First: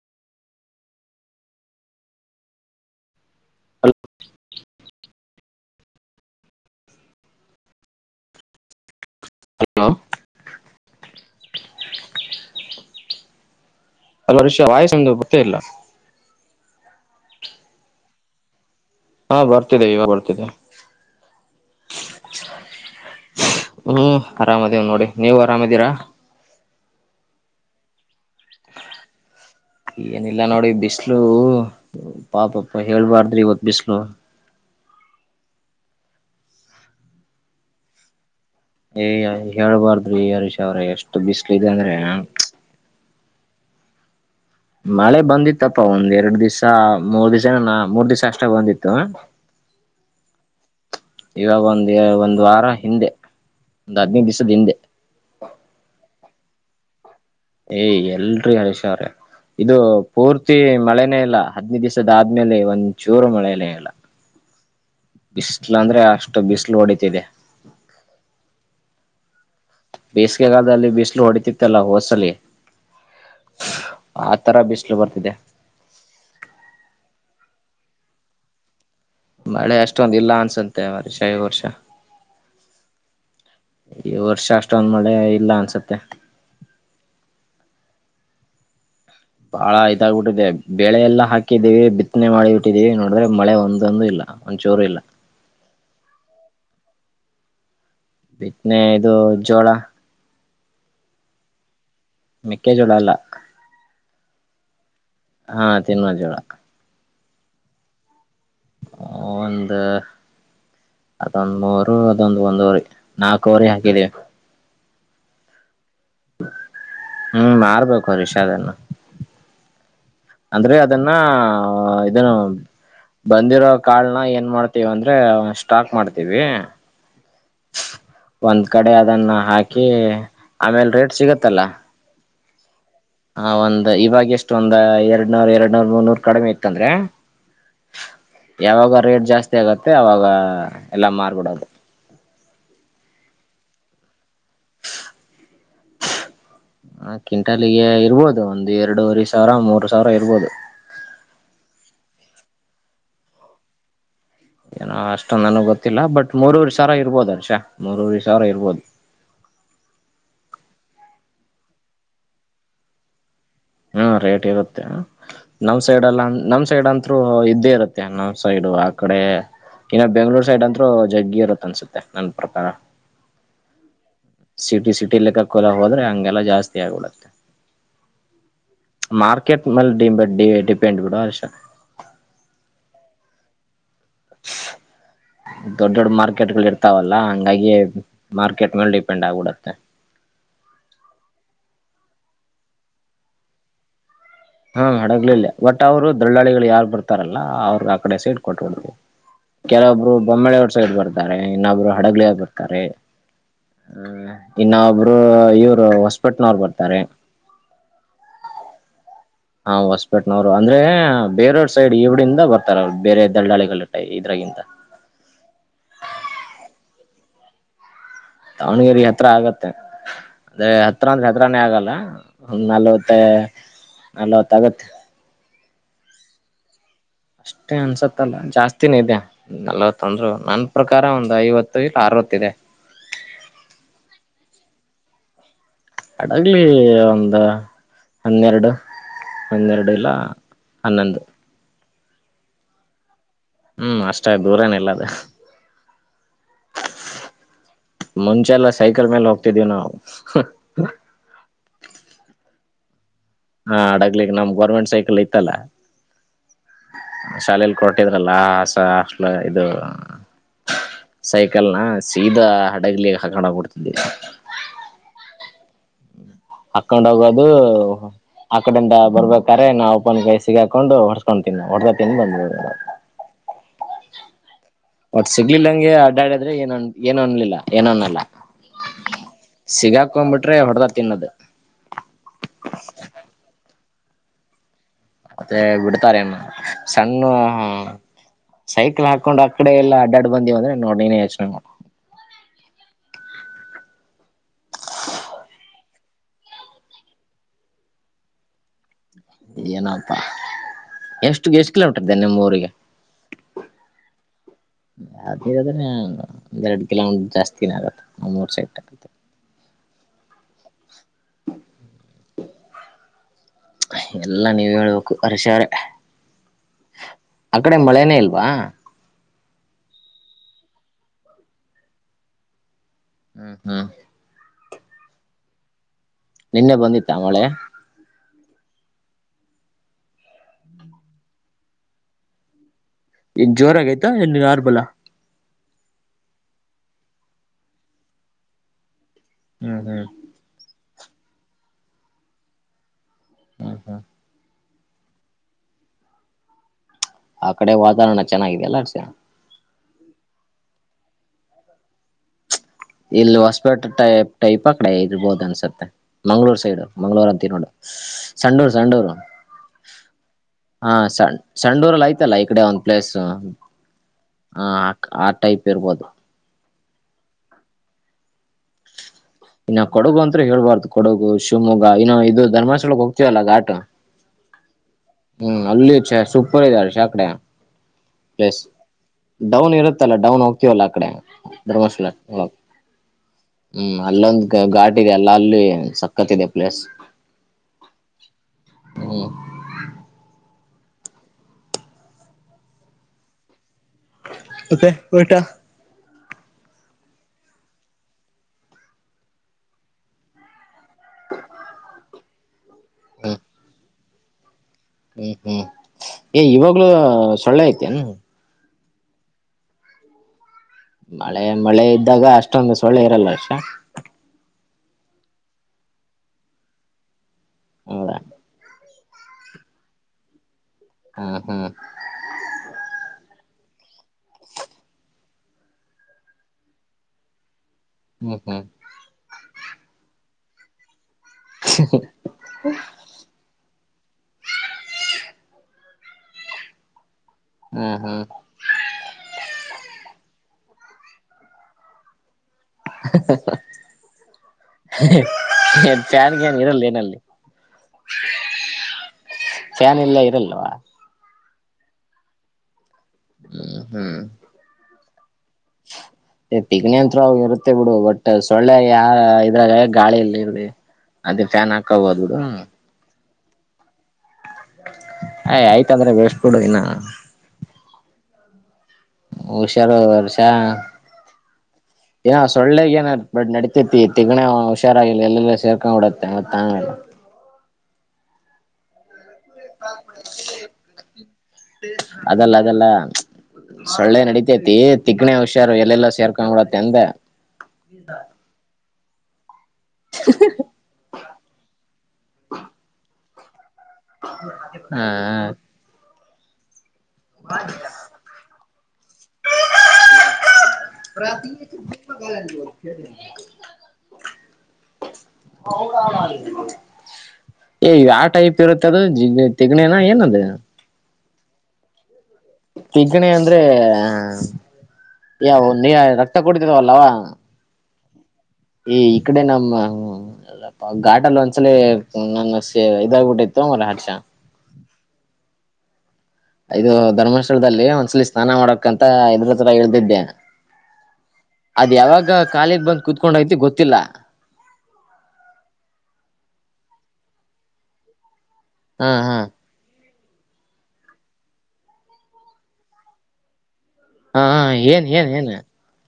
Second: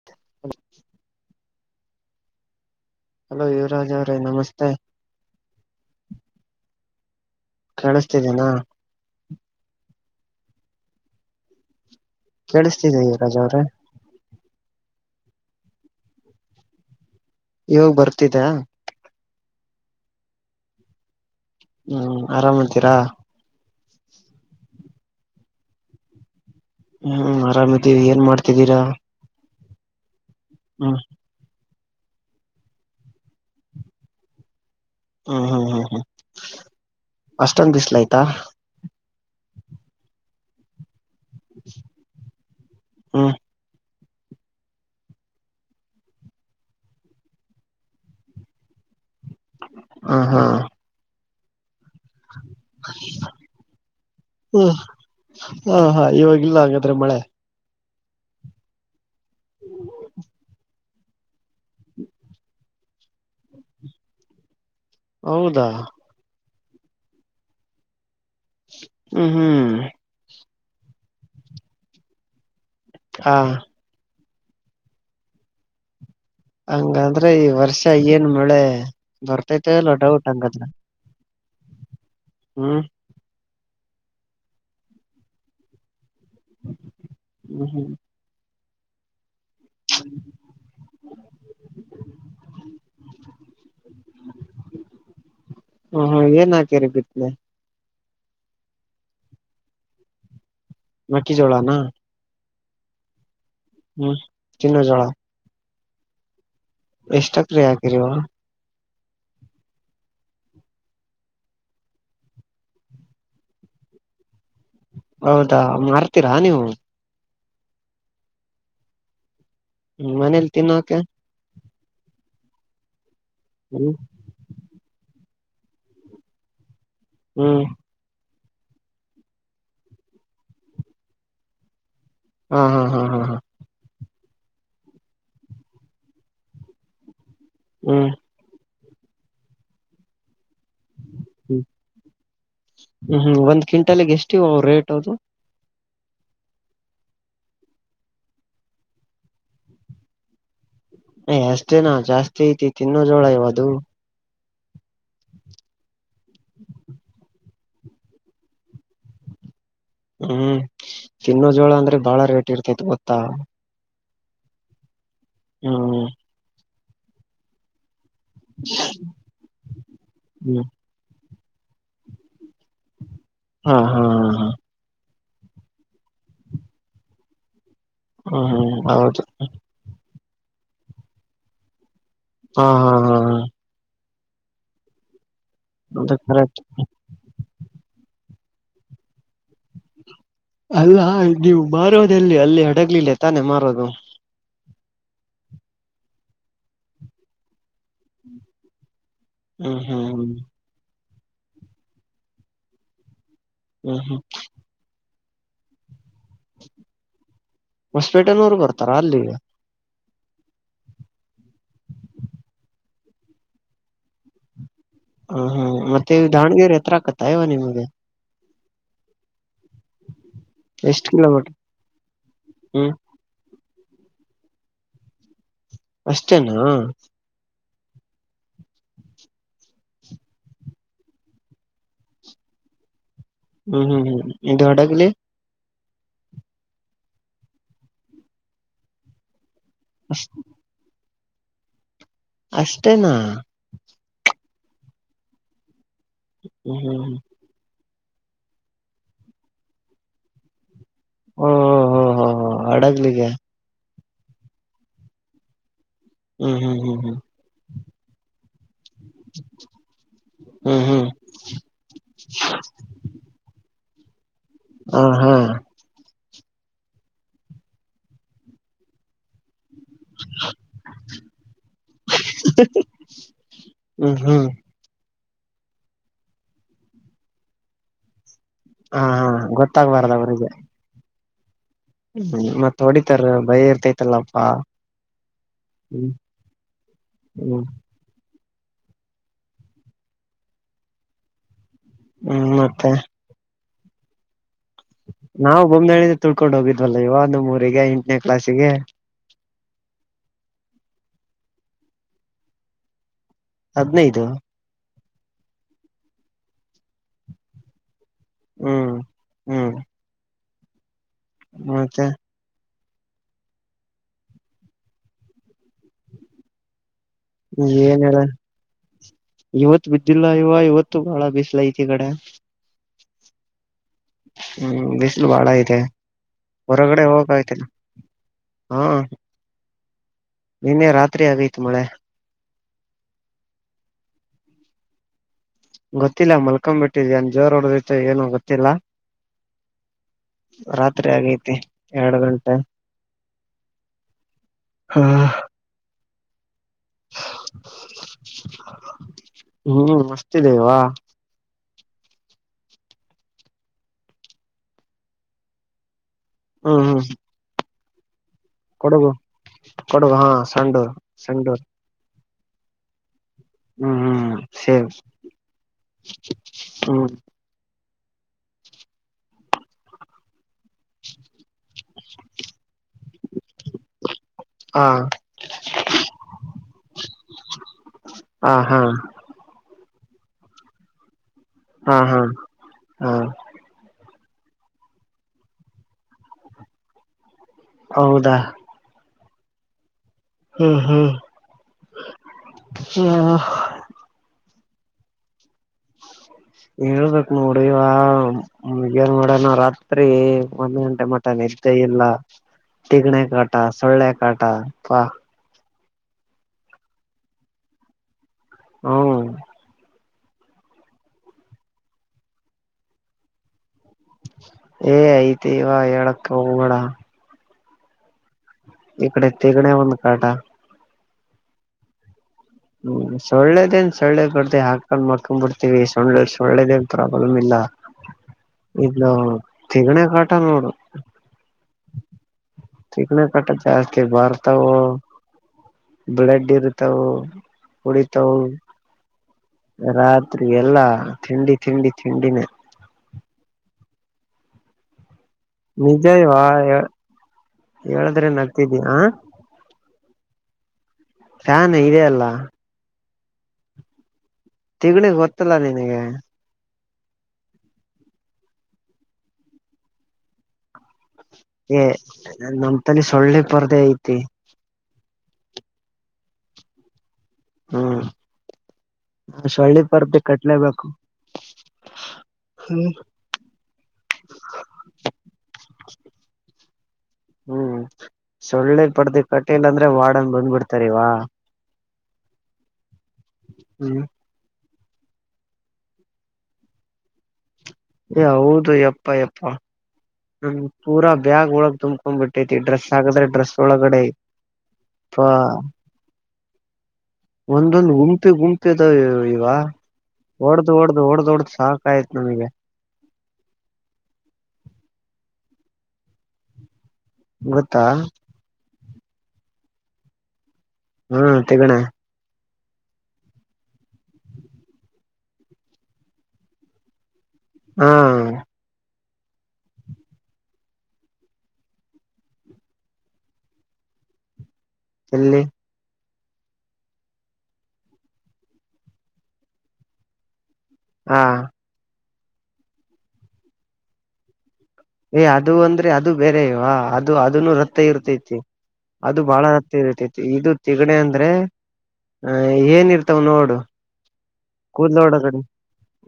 [unintelligible] Hello Yuvraj ಅವರೇ ನಮಸ್ತೆ. ಹ [unintelligible] ಕಳಿಸ್ತಿದ್ದೀನಾ. ಹಲೋ ಕೇಳಿಸ್ತಿದೆ ಯುವರಾಜ ಅವ್ರೆ ಹಲೋ ಹರೀಶ ವಾಯ್ಸ್ ನಿಮ್ದು ಬರತ್ತ ಇಲ್ಲ. ಇವಾಗ ಬರ್ತಿದ. ಹಾ ಬರ್ತಿದೆ ಇವಾಗ ಬರ್ತಿದೆ. ಹ್ಮ್ ಆರಾಮ್ ಇದ್ದೀರಾ. ಹ್ಮ್ ಅರಾಮ್ ಅದ್ದೀವ್ ನೋಡಿ ನೀವು ಅರಾಮ್ ಇದೀರಾ. ಹ್ಮ್ ಆರಾಮ್ ಇದ್ದೀವಿ ಏನ್ ಮಾಡ್ತಿದ್ದೀರಾ. ಏನಿಲ್ಲ ನೋಡಿ ಹ್ಮ್ ಬಿಸ್ಸಲೂ ಪಾಪಪ ಹೇಳ್ಬಾರ್ದ್ ರೀ ಇವತ್ ಬಿಸ್ಲು ಹ ಹ ಹ ಹ ಅಷ್ಟೊಂದು ಬಿಸ್ಲಾ ಆಯ್ತಾ. ಏಯ್ ಹೇಳ್ಬಾರ್ದ್ರಿ ಹರೀಶ್ ಅವರೇ ಎಷ್ಟು ಬಿಸಿಲು ಇದೆ ಅಂದ್ರೆ. ಹ್ಮ್ ಮಳೆ ಬಂದಿತ್ತಪ್ಪಾ ಒಂದ್ ಎರಡ್ ದಿವಸ ಮೂರ್ ದಿವಸ ನ ಮೂರ್ ದಿವಸ ಅಷ್ಟೇ ಬಂದಿತ್ತು. ಹ ಹಾ ಇವಾಗ ಒಂದು ಒಂದ್ ವಾರ ಹಿಂದೆ ಒಂದ್ ಹದಿನೈದು ದಿವಸದ್ ಹಿಂದೆ. ಹಾ ಹಾ ಇವಾಗಿಲ್ಲ ಹಾಗಾದ್ರೆ ಮಳೆ. ಏ ಎಲ್ರಿ ಹರೀಶ್ ಅವ್ರೆ ಇದು ಪೂರ್ತಿ ಮಳೆನೇ ಇಲ್ಲ. ಹದಿನೈದ್ ದಿವಸದ ಆದ್ಮೇಲೆ ಒಂದುಚೂರು ಮಳೆ ಇಲ್ಲ ಹೌದಾ ಬಿಸಿಲು ಅಂದ್ರೆ ಅಸ್ಟ್ ಸ್ಟ್ ಬಿಸಿಲು ಹೊಡಿತಿದೆ. ಹೂ ಹೂ ಬೇಸಿಗೆ ಕಾಲದಲ್ಲಿ ಬಿಸಿಲು ಹೊಡಿತಿತ್ತಲ್ಲ ಹೋದ್ ಸಲಿ ಹಾ ಆ ತರ ಬಿಸಲು ಬರ್ತಿದೆ. ಹಂಗಂದ್ರೆ ಈ ವರ್ಷ ಏನ್ ಮಳೆ ಬರ್ತೈತೊ ಇಲ್ಲ ಡೌಟ್ ಹಂಗದ್ರೆ. ಏ ಹರೀಶ ಈ ವರ್ಷ ಹ್ಞೂ ಈ ವರ್ಷ ಅಷ್ಟೊಂದ್ ಮಳೆ ಇಲ್ಲ ಅನ್ಸುತ್ತೆ. ಹ್ಮ್ ಹ್ಮ್ ಬಾಳ ಇದಾಗಬಿಟ್ಟಿದೆ ಬೆಳೆ ಎಲ್ಲಾ ಹಾಕಿದ್ದೀವಿ ಬಿತ್ತನೆ ಮಾಡಿಬಟ್ಟಿದ್ದೀವಿ ನೋಡಿದ್ರೆ ಮಳೆ ಒಂದೊಂದು ಇಲ್ಲ ಒಂಚೂರು ಇಲ್ಲಾ ಹಹ ಏನ್ ಹಾಕಿರಿ ಬಿತ್ನೆ ಬಿತ್ತನೆ ಇದು ಜೋಳ ಮೆಕ್ಕಿಜೋಳ ನ ಮೆಕ್ಕೆ ಜೋಳ ಅಲ್ಲಾ ಹ್ಮ್ ಚಿನ್ನ ಜೋಳ ಹಾ ತಿನ್ನೋ ಜೋಳಾ ಎಷ್ಟ ಎಕ್ರೆ ಹಾಕಿರಿವ ಒಂದ ಅದೊಂದ್ ಮೂರು ಅದೊಂದ್ ಒಂದ್ವರಿ ನಾಲ್ಕು ವರಿ ಹಾಕಿದೀವಿ ಹೌದಾ ಮಾರತಿರಾ ನೀವು ಹ್ಮ್ ಮಾರ್ಬೇಕು ರಿಷಾದನ್ನು ಹ್ಮ ಮನೆಲಿ ಅಂದ್ರೆ ಅದನ್ನ ಇದನ್ನು ಬಂದಿರೋ ಹ್ಮ್ ಕಾಳನ ಏನ್ ಮಾಡ್ ವ ಅಂದ್ರೆ ಸ್ಟಾಕ್ ಮಾಡ್ತೀವಿ ಹ್ಮ್ ಒಂದ್ ಕಡೆ ಅದನ್ನ ಹಾಕಿ ಆಮೇಲೆ ರೇಟ್ ಸಿಗತ್ತಲ್ಲ ಹಾ ಹಾ ಹಾ ಹಾ ಹಾ ಹ ಒಂದ್ ಇವಾಗ ಎಷ್ಟು ಒಂದ್ ಎರಡ್ ನೂರ್ ಎರಡ್ನೂರ್ ಮುನ್ನೂರ್ ಕಡಿಮೆ ಇತ್ತಂದ್ರೆ ಹ್ಮ್ ಯಾವಾಗ ರೇಟ್ ಜಾಸ್ತಿ ಆಗತ್ತೆ ಅವಾಗ ಎಲ್ಲ ಹ್ಮ್ ಮಾರ್ಬಿಡೋದು ಹ್ಮ್ ಹ್ಮ್ ಒಂದ ಕ್ವಿಂಟಲ್ ಗೆ ಎಷ್ಟಿವ ರೇಟ್ ಅದು ಹ ಕ್ವಿಂಟಾಲಿಗೆ ಇರ್ಬೋದು ಒಂದಂದು ಎರಡೂವರೆ ಸಾವಿರ ಮೂರು ಸಾವಿರ ಇರ್ಬೋದು ಯ್ ಅಷ್ಟೇ ನ ಜಾಸ್ತಿ ಐತಿ ತಿನ್ನೋ ಜೋಳ ಇವದು ಏನೋ ಅಷ್ಟೊ ನನಗ್ ಗೊತ್ತಿಲ್ಲ ಬಟ್ ಮೂರೂವರೆ ಸಾವರ ಇರ್ಬೋದು ಅರ್ಷ ಮೂರೂವರೇ ಸಾವಿರ ಇರ್ಬೋದು ಹ್ಮ್ ತಿನ್ನೋ ಜೋಳ ಅಂದ್ರೆ ಬಾಳ ರೇಟ್ ಇರ್ತೈತ್ ಗೊತ್ತಾ ಹ್ಮ ರೇಟ್ ಇರುತ್ತೆ ನಮ್ ಸೈಡ್ ಹ್ಮ್ ಲ್ಲ ನಮ್ ಸೈಡ್ ಅಂತರು ಇದ್ದೇ ಇರುತ್ತೆ ಅನ್ನ ಸೈಡು ಆ ಕಡೆ ಇನ್ನ ಬೆಂಗ್ಳೂರ್ ಹ್ಮ್ ಸೈಡ್ ಅಂತರು ಜಗ್ಗಿ ಇರುತ್ತತ್ ಅನ್ಸುತ್ತೆ ನನ್ ಪ್ರಕಾರ ಹಾ ಹಾ ಹಾ ಸಿಟಿ ಸಿಟಿಲ್ಲಿ ಕಕ್ಕೋಲ ಹೋದ್ರೆ ಹಂಗೆಲ್ಲ ಜಾಸ್ತಿ ಆಗಿಬಿಡುತ್ತೆ ಹಾ ಹ್ಮ್ ಹೌದು ಮಾರ್ಕೆಟ್ ಮೇಲೆ ಡಿ ಡಿಪೆಂಡ್ ಬಿಡುವ ಹರ್ಷಾ ಹಾ ಹಾ ಹಾ ಹಾ ದೊಡ್ಡ ದೊಡ್ಡ ಅದು ಮಾರ್ಕೆಟ್ ಕರೆಕ್ಟ್ ಗಳು ಇರ್ತಾವ ಲ್ಲ ಹಂಗಾಗಿ ಮಾರ್ಕೆಟ್ ಮೇಲ್ ಡಿಪೆಂಡ್ ಆಗ್ಬಿಡುತ್ತೆ ಅಲ್ಲ ನೀವು ಮಾರೋದೆಲ್ಲಿ ಅಲ್ಲಿ ಹಡಗ್ಲಿಲ್ಲ ತಾನೇ ಮಾರೋದು ಹಾ ಹಡಗಲಿಯಲ್ಲಿ ಬಟ್ ಅವ್ರು ದಲ್ಲಾಳಿಗಳು ಯಾರು ಬರ್ತಾರಲ್ಲಾ ಅವರು ಆ ಕಡೆ ಸೈಡ್ ಕೊಟ್ಟ ಬಿಡು ದ ಹ್ಮ್ ಹ್ಮ್ ಕೆಲವೊಬ್ರು ಹ್ಮ್ ಬೊಮ್ಮಳಿವ ಸೈಡ್ ಬರ್ತಾರೆ ಇನ್ನೊಬ್ರು ಹಡಗ್ಲಿಯಾಗ ಬರ್ತಾರೆ ಹ್ಮ್ ಹ್ಮ್ ಇನ್ನ ಒಬ್ರು ಇವ್ರು ಹೊಸಪೆಟ್ನವರು ಬರ್ತಾರೆ ಹೊಸಪೇಟೆನೂರು ಬರ್ತಾರ ಅಲ್ಲಿಗ ಹಾ ಹೊಸಪೇಟ ನವರು ಅಂದ್ರೆ ಬೇರೋಡ್ ಸೈಡ್ ಇವಡಿಂದ ಬರ್ತಾರಲ್ ಬೇರೆ ದಲ್ಲಾಳಿಗಳ ಇದ್ರಾಗಿಂತ ಹ ಹ್ಮ್ ಮತ್ತೆ ದಾವಣಗೆರೆ ಹತ್ರ ಆಕತ್ತ ಇವ ನಿಮ್ಗೆ ದಾವಣಗೆರೆ ಹತ್ರ ಆಗತ್ತೆ ಅದ್ರೆ ಹತ್ರ ಎಷ್ಟು ಅಂದ್ರೆ ಕಿಲೋಮೀಟರ್ ಹತ್ರಾನೇ ಆಗಲ್ಲ ಒಂದ್ ಹ್ಮ್ ನಲ್ವತ್ತು ಮತ್ತೆ ನಲವತ ಆಗತ್ತ ಅಷ್ಟೇನಾ ಅಷ್ಟೇ ಅನ್ಸತ್ತಲ್ಲ ಜಾಸ್ತಿನೆ ಇದೆ. ನಲ್ವತೊಂದ್ರು ನನ್ ಪ್ರಕಾರ ಒಂದು ಐವತ್ತು ಇಲ್ಲ ಅರವತ್ತ ಇದೆ. ಹ್ಮ್ ಹ್ಮ್ ಹ್ಮ್ ಇದು ಹಡಾಗಲಿ ಅಡಗ್ಲಿ ಒಂದ ಹನ್ನೆರಡು ಹನ್ನೆರಡು ಇಲ್ಲ ಅಷ್ಟ ಹನ್ನೊಂದು. ಅಷ್ಟೇನಾ ಹ್ಮ್ ಅಷ್ಟ ದೂರೇನು ಇಲ್ಲ ಅದು. ಹ್ಮ ಹ್ಮ್ ಮುಂಚೆಲ್ಲ ಸೈಕಲ್ ಮೇಲೆ ಹೋಗ್ತಿದೀವಿ ನಾವು. ಹ ಹ್ ಹ್ ಹ ಹ್ ಅಡಗ್ಲಿಗೆ ಹಾ ಅಡಗ್ಲಿಗ್ ನಮ್ ಗೌರ್ಮೆಂಟ್ ಸೈಕಲ್ ಇತ್ತಲ್ಲ. ಹ್ಮ್ ಹ್ಮ್ ಹ್ಮ್ ಹ್ಮ್ ಶಾಲೆಲಿ ಕೊರಟ್ಟಿದ್ರಲ್ಲ [unintelligible] ಇದು ಹ್ಮ್ ಹ್ಮ್ ಹ್ಮ್ ಹ್ಮ್ ಸೈಕಲ್ನ ಸೀದಾ ಹಡಗ್ಲಿ ಹಗಣ ಕೊಡ್ತಿದ್ದೆ. ಹ ಹಾ ಹಾಕ್ಕೊಂಡ ಹೋಗೋದು ಆಕಡೆ ಇಂದ ಬರ್ಬೇಕು ತಾರೆ ನಾಮ್ ಅಪ್ಪನ್ ಕೈ ಸಿಗಾಕೊಂಡು ಹೊಸ್ಕೊಂಡಂತೀನ್ ನಾವು ಹೊಡೆತ [unintelligible] ಹ್ಮ ಹ್ಮ್ ಒಟ್ ಸಿಗ್ಲಿಲ್ಲಂಗೆ ಅಡಡ್ಡಿದ್ರೆ ಏನನ್ ಏನ್ ಅನ್ಲಿಲ್ಲ ಏನ ಅನ್ನಲ್ಲ. ಹಾ ಹಾ ಗೊತ್ತಾಗ್ಬಾರ್ದ ಸಿಗಾಕೊಬಿಟ್ರೆ ಹೊಡೆದ ತಿನ್ನದು. ಹ್ಮ ಮತ್ತ್ ಹೊಡಿತಾರ ಭಯ ಇರ್ತೈತಲ್ಲಪ್ಪಾ. ಮತ್ತೆ ಹ್ಮ್ ಬಿಡ್ತಾರೆನು ಸಣ್ಣ ಹ್ಮ್ ಸೈಕ್ಲ್ ಹಾಕೊಂಡ್ ಆಕಡೆ ಎಲ್ಲ ಅಡ್ಡಡ್ ಬಂದ್ವಿ ಅಂದ್ರೆ ನೋಡ್ ನೀನೆ ಯೋಚನೆ ಮಾಡೋ ಹ್ಮ್ ಮತ್ತೆ ನಾವು ಬೊಮ್ಮೆಳಿದ ತಿಳ್ಕೊಂಡು ಹೋಗಿದ್ವಲ್ಲ ಇವಾಗಂದು ಹುರಿಗೆ ಎಂಟನೇ ಕ್ಲಾಸಿಗೆ ಏನಪ್ಪಾ ಎಷ್ಟು ಎಷ್ಟು ಕಿಲೋಮೀಟರ್ ಇದ್ದೇ ನಿಮ್ಮ್ ಊರಿಗೆ? ಹದ್ನೈದು. ಯಾವ್ದ ಇರದ್ರೆ ಒದ್ ಎರಡ್ ಕಿಲೋಮೀಟ್ರ ಜಾಸ್ತಿನ ಆಗತ್ತ ಮೂರ್ ಸೈಕ್ ಹ್ಮ್ ಹ್ಮ್ [unintelligible] [unintelligible] ಎಲ್ಲ ನೀವ್ ಹೇಳ್ಬೇಕು ಹರ್ಷಿ ಅವ್ರೆ. ಆ ಕಡೆ ಮಳೆನೇ ಇಲ್ವಾ? ಇವತ್ತು ಬಿದ್ದಿಲ್ಲ ಇವ ಇವತ್ತು ಬಾಳ ಬಿಸ್ಲ ಐತಿ ಇ ಕಡೆ ಹ್ಮ್ ಹ್ಮ್ ಹ್ಮ್ ಬಿಸಿಲು ಬಾಳ ಐತೆ ನಿನ್ನೆ ಹೊರಗಡೆ ಬಂದಿತ್ತ ಮಳೆ ಹೋಗಕಾಯ್ತಿಲ್ಲ ಹಾ ನಿನ್ನೆ ರಾತ್ರಿ ಆಗೈತ ಮಳೆ. ಎನ್ ಜೋರ ಆಗೈತಾ ಎನ್ ನಾರ್ಮಲ್ ಆ ಗೊತ್ತಿಲ್ಲ ಮಲ್ಕೊ ಬಿಟ್ಟಿದಿ ಏನ್ ಜೋರ್ ಹೊಡದತ್ತು ಏನು ಗೊತ್ತಿಲ್ಲ. ಹ್ಮ್ ಹ್ಮ್ ರಾತ್ರಿ ಆಗೈತಿ ಎರಡು ಗಂಟೆ. ಹ್ಮ [unintelligible] ಆ ಕಡೆ ವಾತಾವರಣ ಚೆನ್ನಾಗಿದೆ ಅಲ್ಲ ಅಸ್ಟೆ. ಹ್ಮ್ ಮಸ್ತಿದೆೇವಾ ಇಲ್ಲಿ ಹೊಸಪೇಟೆ ಟೈಪ್ ಟೈಪ್ ಆ ಕಡೆ ಇರ್ಬಹದು ಅನ್ಸುತ್ತೆ ಮಂಗ್ಳೂರ್ ಸೈಡ್ ಹ್ಮ್ ಹ್ಮ್ ಮಂಗ್ಳೂರ್ ಅಂತ ನೋಡು ಸಂಡೂರು ಕೊಡಗು ಸಂಡೂರು ಕೊಡಗು ಹಾ ಹ ಸಂಡೂರ್ ಸ ಸಂಡೂರ್ ಸಂಡೂರಲ್ಲಿ ಆಯ್ತು ಇತ್ತಲ್ಲ ಈ ಕಡೆ ಒಂದ್ ಪ್ಲೇಸ್ ಹ್ಮ್ ಹ್ಮ್ ಹ ಆ ಟೈಪ್ ಇರ್ಬೋದು. ಹ್ಮ ಇನ್ನು ಕೊಡಗು ಅಂತ್ರ ಹೇಳ್ಬಾರ್ದು ಕೊಡಗು ಶಿವಮೊಗ್ಗ ಇನ್ನು ಇದು ಧರ್ಮಸ್ಥಳಕ ಹೋಗ್ತೀವಲ್ಲ ಘಾಟ. ಹಾ ಹ್ಮ್ ಅಲ್ಲಿ ಸೂಪರ್ ಆಗಿದೆ [unintelligible] ಹಾ ಹಾ ಡೌನ್ ಇರುತ್ತಲ್ಲ ಡೌನ್ ಹೋಗ್ತೀವಲ್ಲ ಆ ಕಡೆ ಹಾ ಧರ್ಮಸ್ಥಳ. ಹಾ ಹಾ ಹ್ಮ್ ಅಲ್ಲೊಂದ ಘಾಟ್ ಇದೆ ಅಲ್ಲ ಅಲ್ಲಿ ಸಕ್ಕತ್ ಇದೆ ಪ್ಲೇಸ್. ಹೌದಾ ಹ್ಮ ಹ್ಮ್ ಹ್ಮ್ ಹ್ಹಾ. ಮತ್ತೆ ಊಟ. [inaudible] ಹೇಳ್ಬೇಕ್ ನೋಡ ಇವ ಏನ್ ಮಾಡ್ಯಾನ ರಾತ್ರಿ ಒಂದ ಮೆ ಮಟ್ಟ ನಿದ್ದೆ ಇಲ್ಲ ತೆಗಣೆ ಹ್ಮ್ ಕಾಟ ಸೊಳ್ಳೆ ಕಾಟಾ ಅಬ್ಬಾ ಹ್ಮ್ ಹ್ಮ್ ಏ ಇವಾಗ್ಲೂ ಸೊಳ್ಳೆ ಐತೇನು. ಹ್ಮ್ [inaudible] ಮಳೆ ಮಳೆ ಇದ್ದಾಗ ಅಷ್ಟೊಂದು ಸೊಳ್ಳೆ ಇರಲ್ಲ ಅಷ್ಟ ಏ ಐತಿ ಇವ ಹೇಳಕ್ಕೆ ಹೋಗಬೇಡ. ಹೌದಾ ಈಕಡೆ ತಿಗಣೆ ಒಂದು ಕಾಟ. ಹ್ಮ್ ಹ್ಮ್ ಹ್ಮ್ ಸೋಳ್ಳೆದೇನ್ ಸೊಳ್ಳೆ ಬಂದ್ರೆ ಹಾಕೊಂಡ್ ಮಡ್ಕೊಂಡ್ ಬಿಡ್ತೀವಿ ಸೊಳ್ಳೆ ಸೊಳ್ಳೆದೇನ್ ಪ್ರಾಬ್ಲಮ್ ಇಲ್ಲ. ಹ ಹಾ ಇದು ತಿಗಣೆ ಕಾಟ ನೋಡು. [inaudible] ತಿಗಣೆ ಕಾಟ ಜಾಸ್ತಿ ಬರ್ತವು ಬ್ಲಡ್ ಇರ್ತವು. ಹ್ಮ್ ಹೋಯ್ತು. ಎಲ್ಲ ರಾತ್ರಿ ಎಲ್ಲಾ ತಿಂಡಿ ತಿಂಡಿ ತಿಂಡಿನೇ. ಹ್ಹಾ. ನ್ ಫಾನ್ ನಿಜವಾ ಗೆನ್ ಏನ್ ಇರಲ್ಲ ಏನ್ ಅಲ್ಲಿ. ಹೇಳದ್ರೆ ನಗ್ತಿದಿ ಆ ಫಾನ್ ಎಲ್ಲ ಇರ್ಲಿಲ್ವ. ಫ್ಯಾನ್ ಇದೆ ಅಲ್ಲ. ಹ್ಮ ಹ್ಮ್ ತಿಗಣೆ ಗೊತ್ತಲ್ಲ ನಿನಗೆ. ತಿಗಣೆ ಅಂತ್ರ ಇರುತ್ತೆ ಬಿಡು ಬಟ್ ಸೊಳ್ಳೆ ಯ ಇದ್ರಾಗ ಗಾಳಿ ಎಲ್ಲಿ ಇರದೆ. ಅದು ಫ್ಯಾನ್ ಏ ಹಾಕಬೋದು ಬಿಡು. ನಮ್ ಸೊಳ್ಳೆ ಪರ್ದೆೆ ಐತಿ. ಆಯ್ತ್ ಆಯ್ತಂದ್ರೆ [unintelligible] ದಿನ. ಹ್ಹಾ. ಸೊಳ್ಳೆ ಹುಷಾರು ಪರದೇ ಕಟ್ಲೇ ಬೇಕು. ಯಾ ಸೊಳ್ಳೆ ಏನ ನಡೀತೈತಿ ತಿಗಣೆ ಹುಷಾರಾಗಿರಿ ಎಲ್ಲ ಸೇರ್ಕೊಂಡ್ ಬಿಡತ್ತೆ ಮತ್ತ ಆಮೇಲೆ. ಹ್ಮ್ ಸೊಳ್ಳೆ ಪರ್ದ ಕಟ್ಟಿಲ್ಲ ಅಂದ್ರೆ ವಾರ್ಡನ್ ಬಂದ್ಬಿಡ್ತಾರಲ್ವ. ಅದಲ್ಲ ಅದಲ್ಲ ಹ್ಮ್ ಸೊಳ್ಳೆ ನಡಿತೈತಿ. ತಿಗಣೆ ಹುಷಾರು ಎಲ್ಲೆಲ್ಲೊ ಸೇರ್ಕೊಂಡು ಬಿಡುತ್ತತಂದೆ. ಏಯ್ ಹೌದು ಎಪ್ಪ ಎಪ್ಪ ಹ್ಮ ಪೂರ ಬ್ಯಾಗೋಳಗ್ ತುಂಬಕಂದ ಬಿಟ್ಟೈತಿ ಡ್ರೆಸ್ಸಾಗದ ಡ್ರೆಸ್ ಒಳಗಡೆ ಐತಿ. ಹ್ಮ್, ಒಂದೊಂದು ಗುಂಪೆ ಗುಂಪಿದಾವ ಈವಾ ಒಡ್ದ -ಒಡ್ದ, ಒಡ್ದ್- ಒಡ್ದು ಸಾಕ ಆಯ್ತು ನಮಗೆ. ಹೌದ [unintelligible] ಗೊತ್ತಾ [inaudible] ಏಯ್ ಯಾವ ಟೈಪ್ ಇರುತ್ತೆ ಅದು ತಿಗಣೆನ ಏನದು? ಹ್ಮ್, ತಿಗಣೆ. ತಿಗಣೆ ಅಂದ್ರೆ,, ನೀ ರಕ್ತ ಕುಡ್ತ್ಯಾವಲ್ಲಾ ಅವಾ ಹ [inaudible] ಈ. ಈಕಡೆ ನಮ್ಮ ಅಲ್ಲಪ್ಪ ಘಾಟ ಅಲ್ಲಿ ಒಂದ್ಸಲಿ ನನ್ನ ಇದಾಗಬಿಟ್ಟಿ ತ್ತು ಮಾರಾಯ ಹರ್ಷ. ಎಲ್ಲಿ? ಇದು ಧರ್ಮಸ್ಥಳದಲ್ಲಿ ಒಂದ್ಸಲ ಸ್ನಾನ ಮಾಡಕ್ಂತ ಎ್ರ [unintelligible] ಇಳ್ದಿದ್ದೆ. ಹಾ ಅದ್ ಯಾವಾಗ ಕಾಲಿಗ ಬಂದ್ ಕುತ್ಕೊಂಡ್ ಐತಿ ಗೊತ್ತಿಲ್ಲ. ಏಯ್ ಅದು ಅಂದ್ರೆ ಅದು ಬೇರೆವಾ ಅದು ಅದನು ರಕ್ತ ಇರ್ತೈತಿ ಹಾ ಅದು ಹಾ ಬಹಳ ಇದು ತಿಗಣೆ ಅಂದ್ರೆ ಆಹ ಏನ್ ಇರ್ತಾವ ನೋಡು ಹಾ ಹಾ ಕೂದಲ ಏನ್ ಒಡ [unintelligible] ಏನ್ ಕಡೆ ಏನ್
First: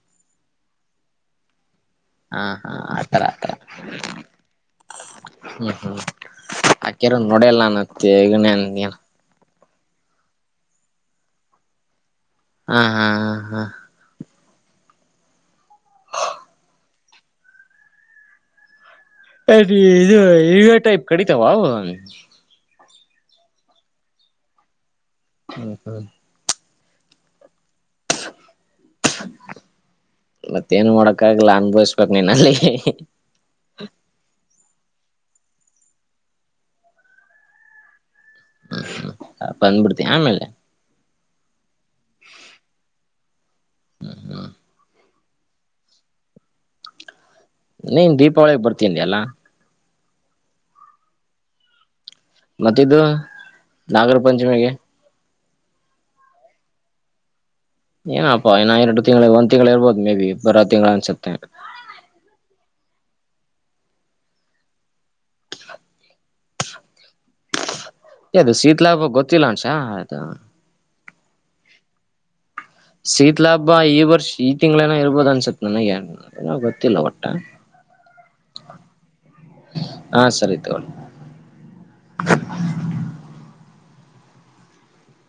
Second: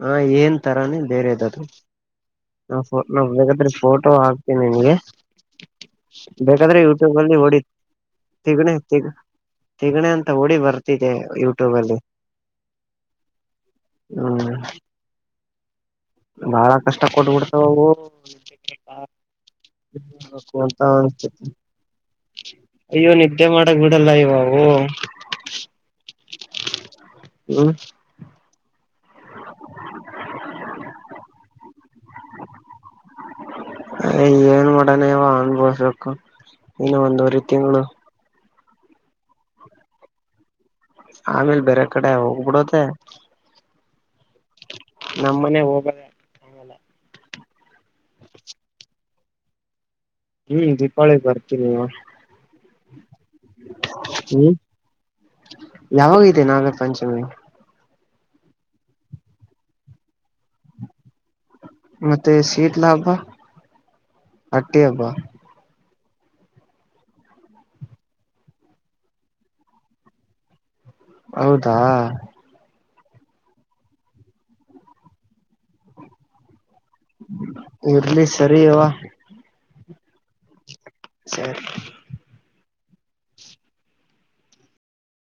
ಹ ಏನ್ ತರಾನೇ ಬೇರೆದದು ಹಾ ಹಾ ಆತರ ನಾನಾನು ಆತರ ಬೇಕಾದೆ ಫೋಟೋ ಹಾಕ್ತೇನೆ ನಿಮಗೆ. ಹ್ಮ್ ಹ್ಮ್ ಬೇಕಾದ್ರೆ ಆಕಿರ ಯೂಟ್ಯೂಬ ಅಲ್ಲಿ ವಡಿ ನೋಡಲ್ಲ ಅನತ್ತೆ ಈಗನ ತಿಗಣೆ ಏನ್ ತಿಗ ತಿಗಣೆ ಅಂತ ವಡಿ ಬರ್ತಿದೆ ಯೂಟ್ಯೂಬಲ್ಲಿ. ಹಾ, ಹಾ, ಹಾ, ಹಾ ಹ್ಮ್ [inaudible] ಬಾಳ ಕಷ್ಟ ಕೊಟ್ಬಿಡ್ತಾವವು. ಅರಿ [unintelligible] ಇದು ಇರುವೆ ಅಂತ ಟೈಪ್ ಅನ್ಸತಿ ಕಡಿತಾವ ಅವು. ಅಯ್ಯೋ! ನಿದ್ದೆ ಮಾಡಕ್ ಬಿಡಲ್ಲ ಅಯ್ಯ ಅವು. ಹ್ಮ ಹ್ಮ [inaudible] ಹ್ಮ್ [unintelligible] ಮತ್ತೇಏನ್ ಮಾಡೋಕ ಆಗಲ್ಲ ಅನ್ಭವಿಸ್ಬೇಕ್ ನೀನ್ ಅಲ್ಲಿ. ಏನ್ ಮಾಡಾನೆ ಯವ ಅನ್ಬೋಸ್ಬೇಕು ಇನ್ನು ಒಂದುವರೆ ತಿಂಗಳು. ಹ್ಮ್ ಹ್ಮ [unintelligible] ಬಂದ್ಬಿಡ್ತೀಯ ಆಮೇಲೆ. ಆಮೇಲೆ ಬೇರೆ ಕಡೆ ಹೋಗ್ಬಿಡೋ [unintelligible] ತ್ತೆ. ನಮ್ಮ್ ಮನೆಗೆ ಹೋಗ ನೀನ್ ದೀಪಾವಳಿಗ್ ಬರ್ತೀನಿ ಅಂದಿಯಲ್ಲಾ. ಹ್ಮ್, ದೀಪಾವಳಿಗಿ ಬರ್ತೀನಿ. ಮತ್ತೆಇದು ನಾಗರ ಹ್ಮ್ ಪಂಚಮಿಗೆ. ಯಾವಾಗೈತೆ ನಾಗರ ಪಂಚಮಿ? ಏನಪ್ಪಾ ಇನ್ನಾ ಎರಡು ತಿಂಗಳು, ಒಂದ ತಿಂಗಳು ಇರ್ಬೋದು ಮೇ ಬಿ ಬರೊ ತಿಂಗಳ ಅನ್ಸುತ್ತೆ. ಮತ್ತೆ ಶೀತ್ಲಾ ಹಬ್ಬ, ಹಟ್ಟಿ ಹಬ್ಬ. ಅ ಅದು ಶೀತಲಾಭ ಗೊತ್ತಿಲ್ಲ ಅಂಷಾ [unintelligible] ಅದು ಹೌದಾ, ಶೀತ ಲಾಹಬ್ಬ ಈ ವರ್ಷ ಈ ತಿಂಗಳೇನ ಇರ್ಬೋದ ಅನ್ಸತ್ ನನಗೆ ಗೊತ್ತಿಲ್ಲ ಒಟ್ಟ. ಇರ್ಲಿ ಸರಿಯವಾ,, ಹಾ ಸರಿ ತಗೊಳಿ. ಸರಿ